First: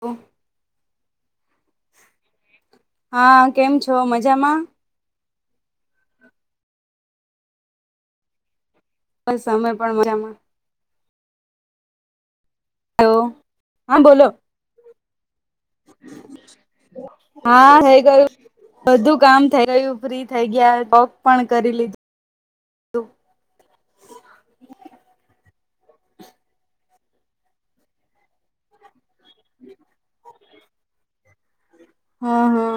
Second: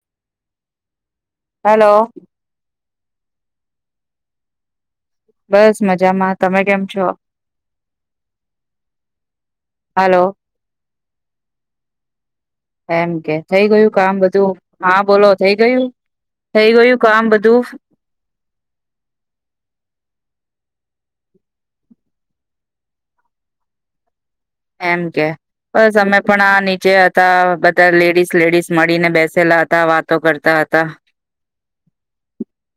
ઓ. Hello. હા કેમ છો મજામાં? બસ મજામાં તમે કેમ છો? બસ અમે પણ હાલો મજામાં. એમ હલો કે થઈ ગયું હા કામ બોલો બધું હા બોલો થઈ ગયું. થઈ ગયું કામ બધું હા થઈ ગયું બધું કામ થઇ ગયું ફ્રી થઈ ગયા. પક પણ કરી લીધું બ અમે પણ આ નીચે હતા બધા લેડીસ લેડીઝ મળીને બેસેલા હતા વાતો કરતા ખાતા હા હા.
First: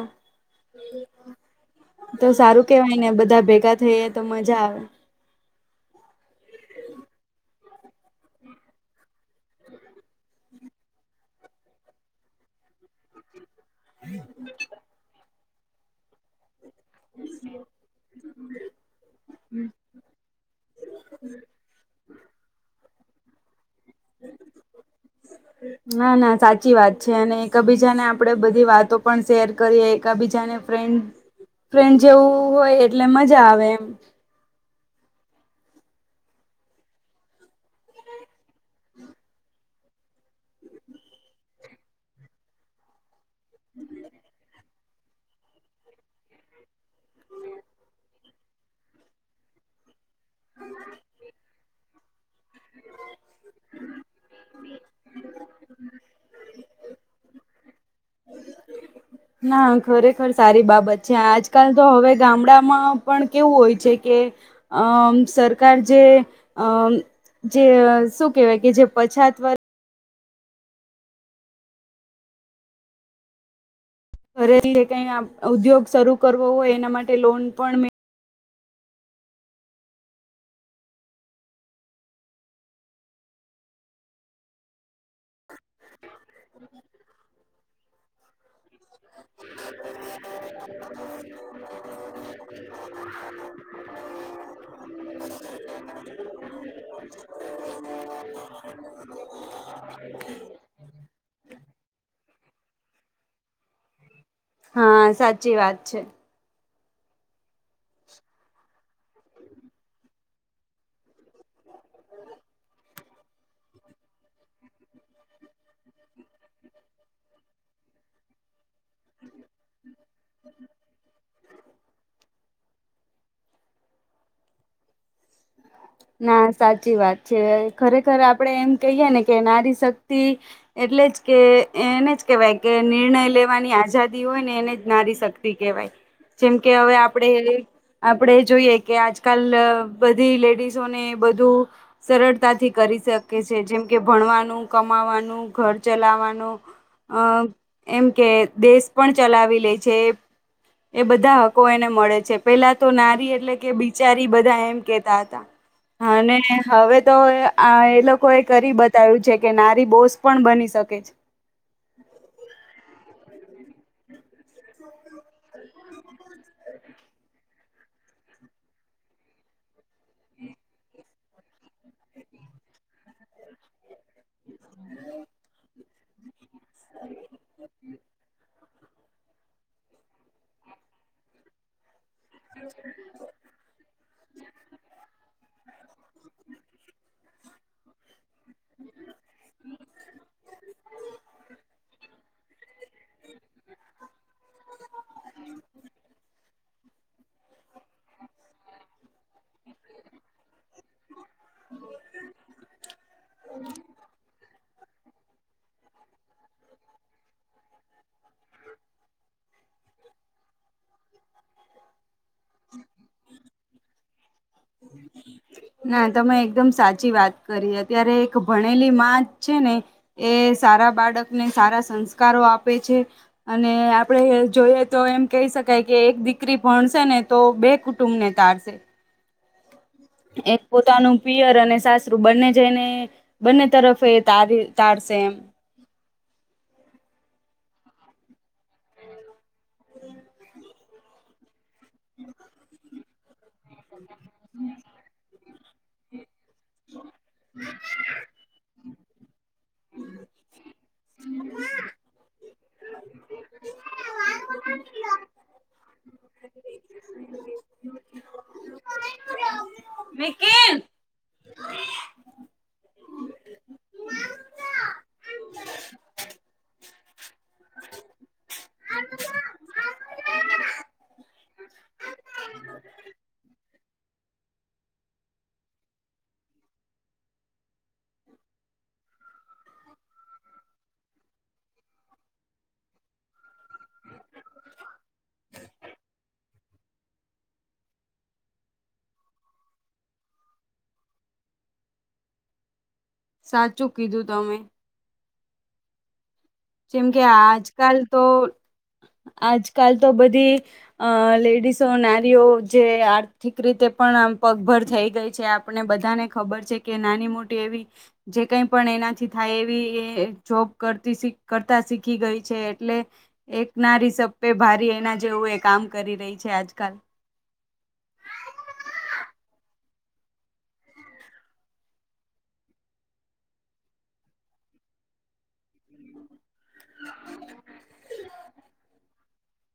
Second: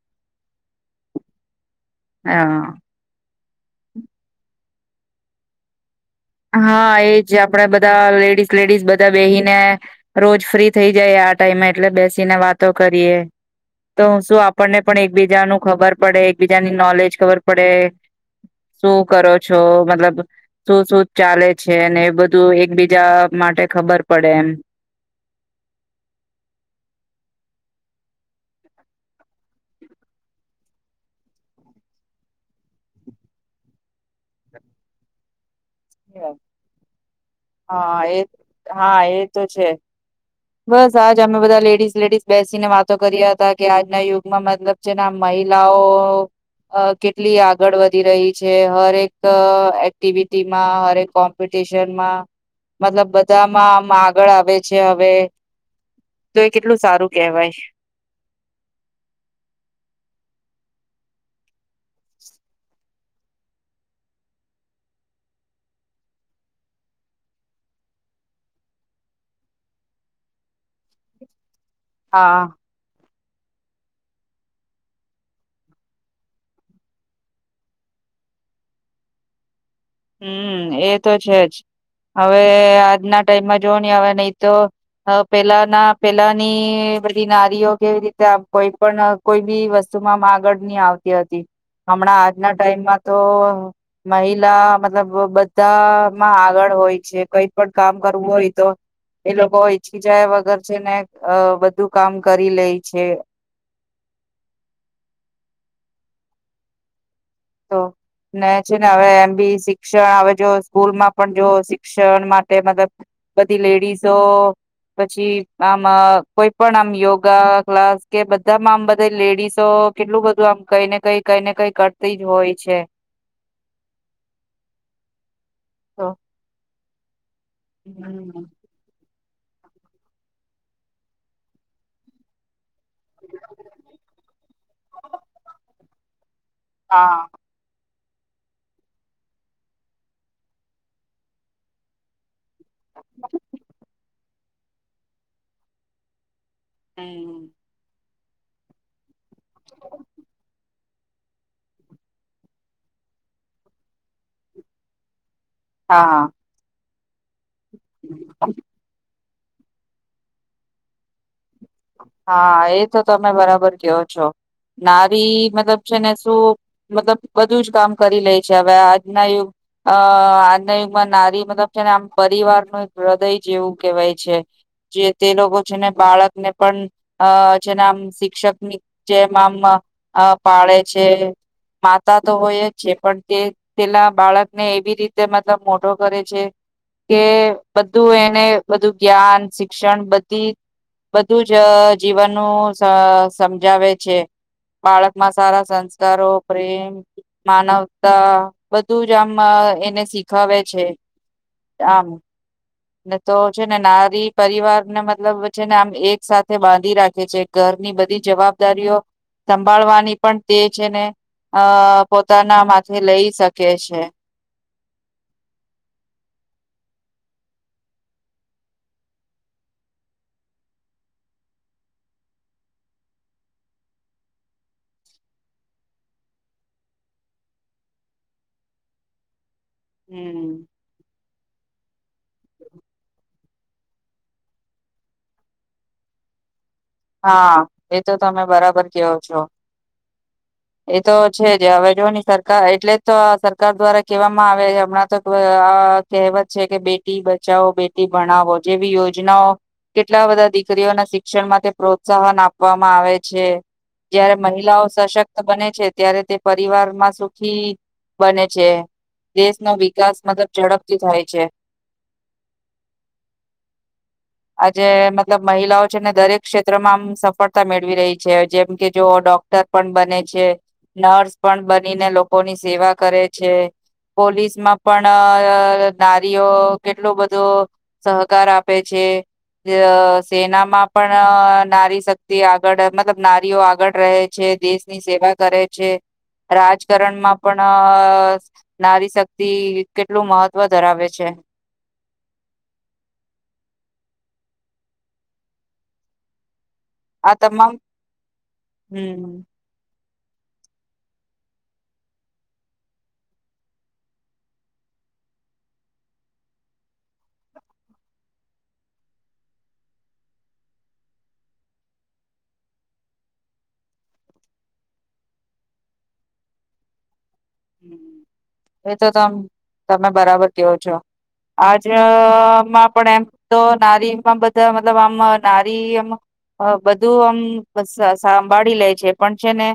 તો સારું હ કેવાય ને બધા ભેગા થઈ તો મજા આવે. હા એજ આપડે બધા લેડીઝ લેડીઝ બધ ધા બેસી ને રોજ ફ્રી થઈ જાય આ ટાઈમ એટલે બેસીને વાતો કરીએ. તો હું શું આપણને પણ એકબીજા ન ખબર પડે એકબીજ તની નોલેજ ખબર પડે શું કરો છો મતલબ શું શું ચાલે છે એ બધું એકબીજા માટે ખબર પડે એમ. ના ના સાચી વાત છે અને કબીજ બીજાને આપડે બધી વાતો પણ શેર કરીએ એક બીજાને ફ્રેન્ડ ફ્રેન્ડ જેવું હોય એટલે મજા આવે એમ. [unintelligible] હા એ હા એ તો છે. બસ આજ અમે બધા લેડીઝ લેડીસ બેસીને વાતો કર્યા હતા કે આજના યુગમાં મતલબ જેના મહિલાઓ અ કેટલી આગળ વધી રહી છે હરેક એક્ટિવિટીમાં હરેક કોમ્પિ ટીશનમાં મતલબ બધામાં આમ આગળ આવે છે હવે. તો એ કેટલું સારું કહેવાય. ના ખરેખર સારી બાબત છે આજકાલ તો હવે ગામડામાં પણ કેવું હોય છે કે અમ સરકાર જે અમ જે શું કેહેવાય કે જે પછાત વર હા. ઘરેથી કઈ ઉદ્યોગ શરૂ કરવો હોય એના માટે લોન પણ મે હમ્મ એ તો છે જ. હવે આજના ટાઈમમાં જોવ નહી હવે નહી તો પેલાના પેલા ની બધી નારીઓ કેવી રીતે કોઈ પણ કોઈ બી વસ્તુમાં મા આગળ નની આવતી હતી. હમણાં આજના ટાઈમમાં તો મહિલા મતલબ બધામાં આગળ હોય છે કઈ પણ કામ કરવું હોય તો એ લોકો ઈછી જાય વગર છે ને બધું કામ કરી લે છે. હા સાચી વાત છે. તો ને છે ને હવે એમ બી શિક્ષણ આવે જો સ્કૂલમાં પણ જો શિક્ષણ માટે મતલબ બધી લેડીઝો પછી આમ કોઈ પણ આમ યોગા ક્લાસ કે બધામાં આમ બધા લેડીસો તો કેટલું બધું આમ કઈને કઈ કઈને કઈ ક તી જ હોય છે. તો ના સાચી વાત છે ખરેખર હમ આપડે એમ કહીય ને કે નારી શક્તિ એટલે જ કે એને જ કેવાય કે નિર્ણય લેવાની આઝાદી હોય ને એને જ નારી શક્તિ કહેવાય. જેમ કે હવે હા આપણેે આપડે જોઈએ કે આજકાલ બધી લેડીઝ જોને બુંધુ સરળતાથી કરી શકે છે જેમકે ભણવાનું કમાવાનું ચલાવાનું અ હમ એમ કે દેશ પણ ચલાવી લે છે. એ બધા હકો એને મળે છે પેલા તો નારી એટલે કે બિચારી બધા એમ કેતા હતા. હા અને હવે તો એ લોકો હા એ કરી બતાવ્યું છે. કે નારી બોસ પણ બની શકે છે. હા એ તો તમે બરાબર કેવો છો નારી મતલબ છે ને શું મતલબ બધું જ કામ કરી લે છે, હવે આજના યુગ અ આજના યુગમાં નારી મતલબ છેને આમ પરિવાર ન એક હૃદય જેવું કેહેવાય છે. જે તે લોકો છે ને બાળકને પણ અ જેના આમ શિક્ષકની જેમ આમ પાળે છે. માતા તો હોય જ છે, પણ તે પેલા બાળકને એવી રીતે મતલબ મો ટો કરે છે. કે બધું એને બધું જ્ઞાન શિક્ષણ બધી બ સ સમજાવે છે. બાળકમાં સારા સંસ્કારો પ્રેમ માનવતા બધું જ આમ અ એને શીખાવેે છે, આમ ને તો છે, ને નારી પ રિવારને મતલબ છે ને આમ એક સાથે બાંધી રાખે છે, ઘરની બધી જવાબદારીઓ સંભાળવાની પણ તે છે ને અ પોતાના માથે લઈ શકે છે. ના તમે એકદમ સાચી વાત કરી અત્યારે એક ભણેલી માં છે ને એ સારા બાળકને સારા સંસ્કારો આપે છે, અને આપણે જોઈએ તો એમ કેય શકાય કે એક દીકરી ભણશે ને તો બે કુટુંબને તારશે હમ એક પોતાનું પિયર અને સાસરુ બંને જઈને બંને તરફ એ તારી તારશે એમ હા, એ તો તમે બરાબર કેવો છો હ એ તો છે જ હવે જો ની સરકાર એટલે જ તો સરકાર દ્વારા કેવામાં આવે હમણાં તો આ કહેવત છે કે બેટી બચાવો બેટી ભણાવો જેવી યોજનાઓ કેટલા બધા દીકરીઓના શિક્ષણ માટે પ્રોત્સાહન આપવામાં આવે છે. જયારે મહિલાઓ સશક્ત બને છે, ત્યારે તે પરિવારમાં સુખી બને છે, દેશનો વિકાસ મતલબ ઝડપથી થાય છે. આજે મતલબ મહિલાઓ છે ને દરેક ક્ષેત્રમાં આમ સફળતા મેળવી રહી છે, જેમ કે જો ડોક્ટર પણ બને છે. નર્સ પણ બનીને લોકોની સેવા કરે છે. પોલીસમાં પણ નારીઓ કેટલુ બધું સહકાર આપે છે. અ સેનામાં પણ નારી શક્તિ આગળ મતલબ નારીઓ આગળ રહે છે, દેશની સેવા કરે છે. રાજકારણમાં પણ અ નારી શક્તિ કેટલું મહત્વ ધરાવે છે. [inaudible] સાચું કીધું તમે જેમ કે આ તમામ આજકાલ તો હમ આજકાલ તો બધી અ લેડીસો નારીઓ જે આર્થિક રીતે પણ આમ પગભર થઈ ગઈ છે, આપને બધાને ખબર છે કે નાની મોટી એવી જે કઈ પણ એનાથી થાય એવી એ જોબ કરતી શીખ કરતા શીખી ગઈ છે, એટલે એક નારી સબપે ભારી એના જેવું એ કામ કરી રહી છે. તે આજકાલ હમ એ તો તમ તમે બરાબર કેવો છો આજમાં પણ એમ તો નારીમાં બધા મતલબ આમ નારીમ હ બધું આમ સા સાંભાળી લે છે, પણ છે ને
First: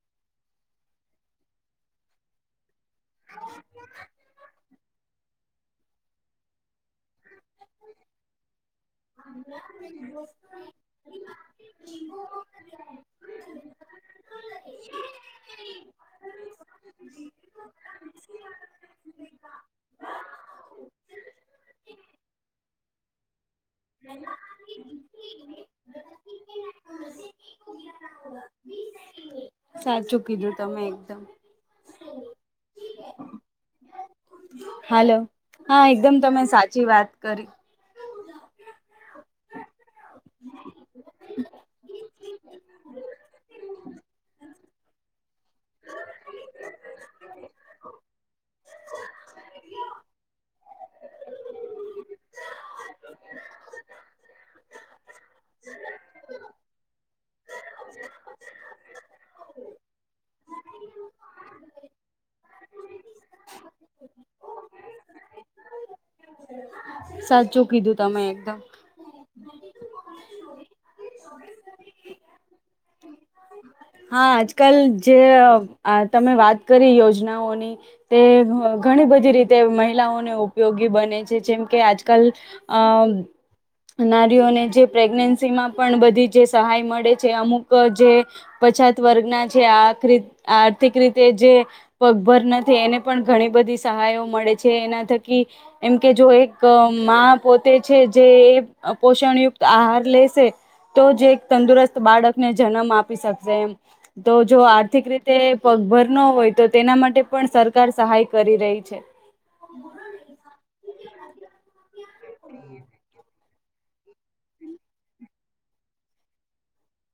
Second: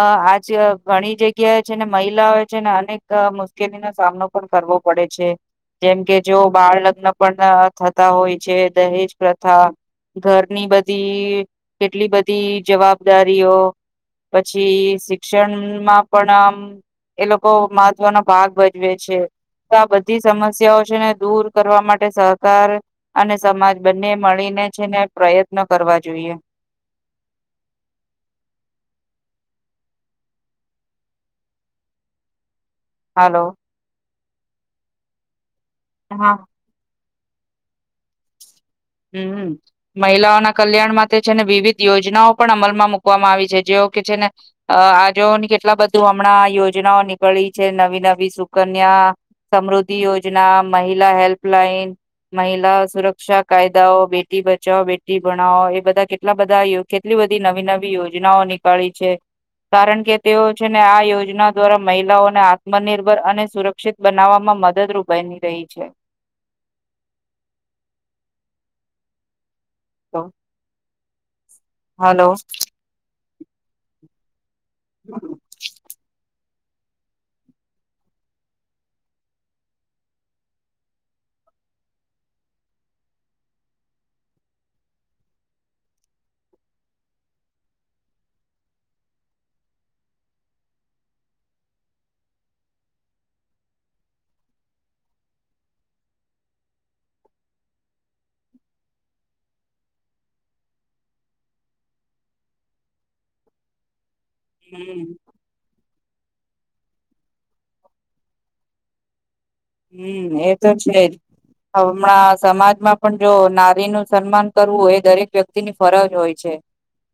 અ આજ ઘણી જગ્યા એ છે ને મહિલાઓ છે ને અનેક મુશ્કેલીનો સામનો પણ કરવો પડે છે. જેમ કે જો બાળ લગ્ન પણ થતા હોય છે, દહેજ પ્રથા ઘરની બધી કેટલી બધી જવાબદારીઓ પછી શિક્ષનમાં પણ આમ એ લોકો મહત્વનો ભાગ ભજવે છે. તો આ બધી સમસ્યાઓ છે ને દૂર કરવા માટે સહકાર અને સમાજ બંને મળીને છે ને પ્રયત્ન ન કરવા જોઈએ સાચું કીધું તમે એકદમ હાલો હાલો હા એકદમ તમે સાચી વાત કરી હમ્મ મહિલાઓના કલ્યાણ માટે છે ને વિવિધ યોજનાઓ પણ અમલમાં મુૂકવામાં આવી છે જે કે છે ને અ આજો કેટલા બધું હમણાં યોજનાઓ નીકળી છે નવી નવી સુકન્યા સમૃદ્ધિ યોજના મહિલા હેલ્પલાઇન મહિલા સુરક્ષા કાયદાઓ બેટી બચો બેટી ભણાવો એ બધા કેટલા બધા કેટલી બધી નવી નવી યોજનાઓ નીકાળી છે કારણ કે તેઓ છેને આ યોજના દ્વારા મહિલાઓને આત્મનિર્ભર અને સુરક્ષિત બનાવવામાં મદદરૂપ બની રહી છે સાચું કીધું તમે એકદમ હા હલો હા આજકાલ જે તમે વાત કરી યોજનાઓની તે ઘણી બધી રીતે મહિલાઓને ઉપયોગી બને છે જેમ કે અજકલ અ નારીઓને જે પ્રેગ્નેન્સીમાં પણ બધી જે સહાય મળે છે અમુક જે પછાત વર્ગના જે આ આર્થિક રીતે જે પગભર નથી એને પણ ઘણી બધી બધી સહાયો મળે છે એના થકી એમ કે જો એક માં પોતે છે જે પોષણયુક્ત આહાર લેશે તો જે એક તંદુરસ્ત બાળકને જન્મ આપી શકેશે તો જો હમ આર્થિક રીતે પગભર ન હોય તો તેના માટે પણ સરકાર સહાય કરી રહી છે હમ્મ એ તો છેજ હમણાં સમાજમાં પણ જો નારી નું સન્માન કરવું એ દરેક વ્યક્તિ ની ફરજ હોય છે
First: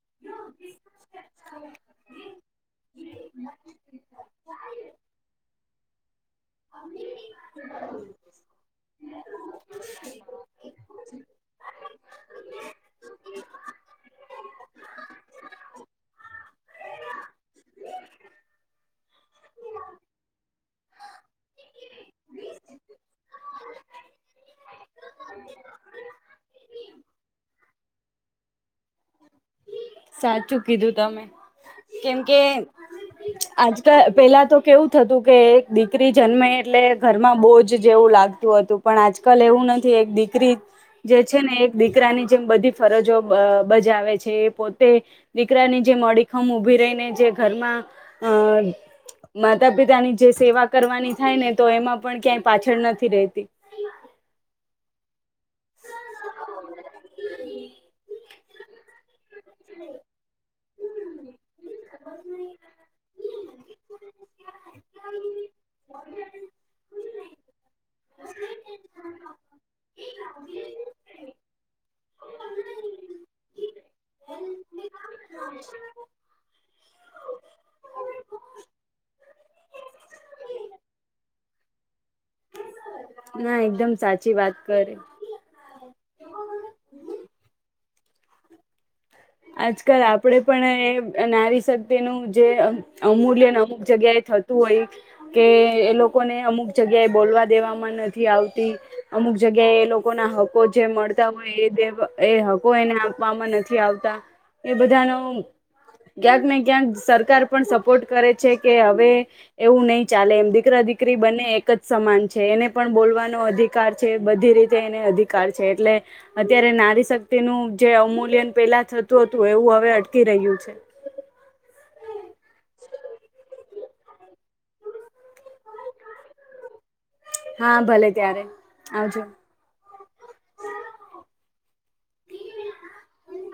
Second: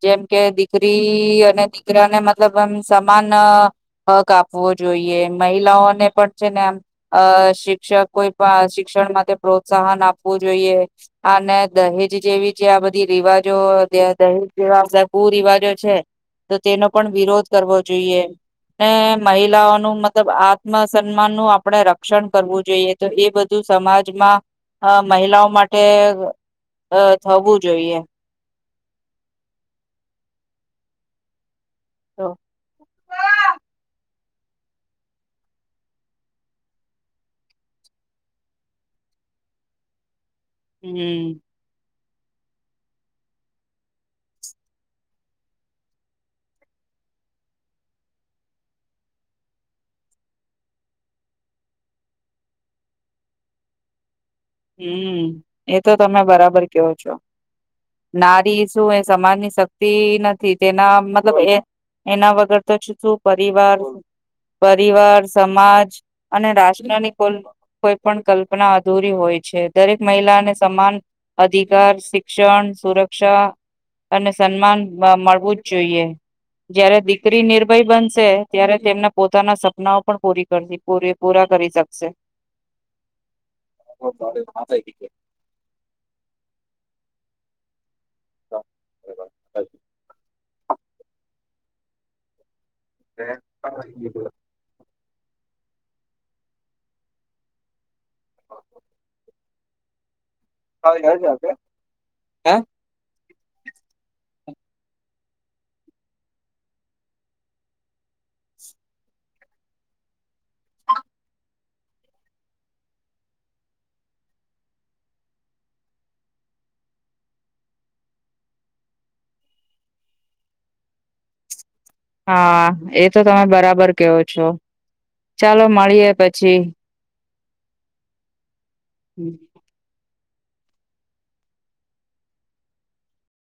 જેમ કે દીકરી અને દીકરાને મતલબમ સમાન હક આપવો જોઈએ મહિલાઓને પણ છે ને આમ અ શિક્ષક કોઈ પણ શિક્ષણ માટે પ્રોત્સાહન આપવું જોઈએ અને દહેજ જેવી છે આ બધી રિવાજો દહીજ જેવા બધા કુ રિવાજો છે તો તેનો પણ વિરોધ કરવો જોઈએ ને મહિલાઓ ન મતલબ આત્મ સન્માન નું આપણે ર રક્ષણ કરવું જોઈએ તો એ બધું સમાજમાં મહિલાઓ માટે અ થવું જોઈએ સાચું કીધું તમે કેમ તો કે આજકાલ પેલા તો કેવું થતું કે એક દીકરી જન્મે એટલે ઘરમાં બોજ જેવું લાગતું હતું પણ આ આજકાલ એવું નથી એક દીક રી જે હમ છે ને એક દીકરાની જેમ બધી ફરજો બ બજાવે છે એ પો તે દીકરાની જે મોડીખમ ઉભી રહીને જે ઘરમાં અ માતા-પિતા ની જે સેવા કરવાની થાય ને તો એમાં પણ ક્યાંય પાછળ નથી રેતી. હમ્મ એ તો તમે બરાબર કેવો છો. નારી શું એ સમાજની શક્તિ નથી? તેના મતલબ એ એના વગર તો છૂટું પરિવાર પરિવાર, સમાજ અને રાષ્ટ્રની કોલ કોઈ પણ કલ્પના અધૂરી હોય છે દરેક મહિલાને સમાન અધિકાર, શિક્ષણ, સુરક્ષા અને સન્માન બા મળવું જ જોઈએ. જયારે દીકરી નિર્ભય બનશે ત્યારે તેમના પોતાના સપનાઓ પણ પૂરી કરતી પુરી પૂરા કરી શકશે. ના એકદમ સાચી વાત કરી. તો. આજકાલ આપડે પણ એ નારી શક્તિનું જે અ અમૂલ્ય ને અમુક જગ્યા એ થતું હોય કે એ લોકોને અમુક જગ્યા એ બોલવા દેવામાં નથી આવતી અમુક જગ્યાએ એ લોકો ના હ કો જે મળતા હોય એ દેવ એ હકો એને આપવામાં નથી આવતા એ બધા નો ક્યાંક ને ક્યાંક સરકાર પણ સપોર્ટ કરે છે, કે હવે એવું નહી ચાલે એમ દીકરા દીકરી બને એક જ સમાન છે, એને પણ બોલવાનો અધિકાર છે, બધી રીતે એને અધિકાર છે, એટલે એ અત્યારે નારી શક્તિનું જે અવમૂલ્યન પેલા થ તું હતું એવું અવે અટકી રહ્યું છે. હા, એ તો તમે બરાબર કેવો છો ચાલો મળીએે પછી હા, ભલે તયારે આવજો હમ.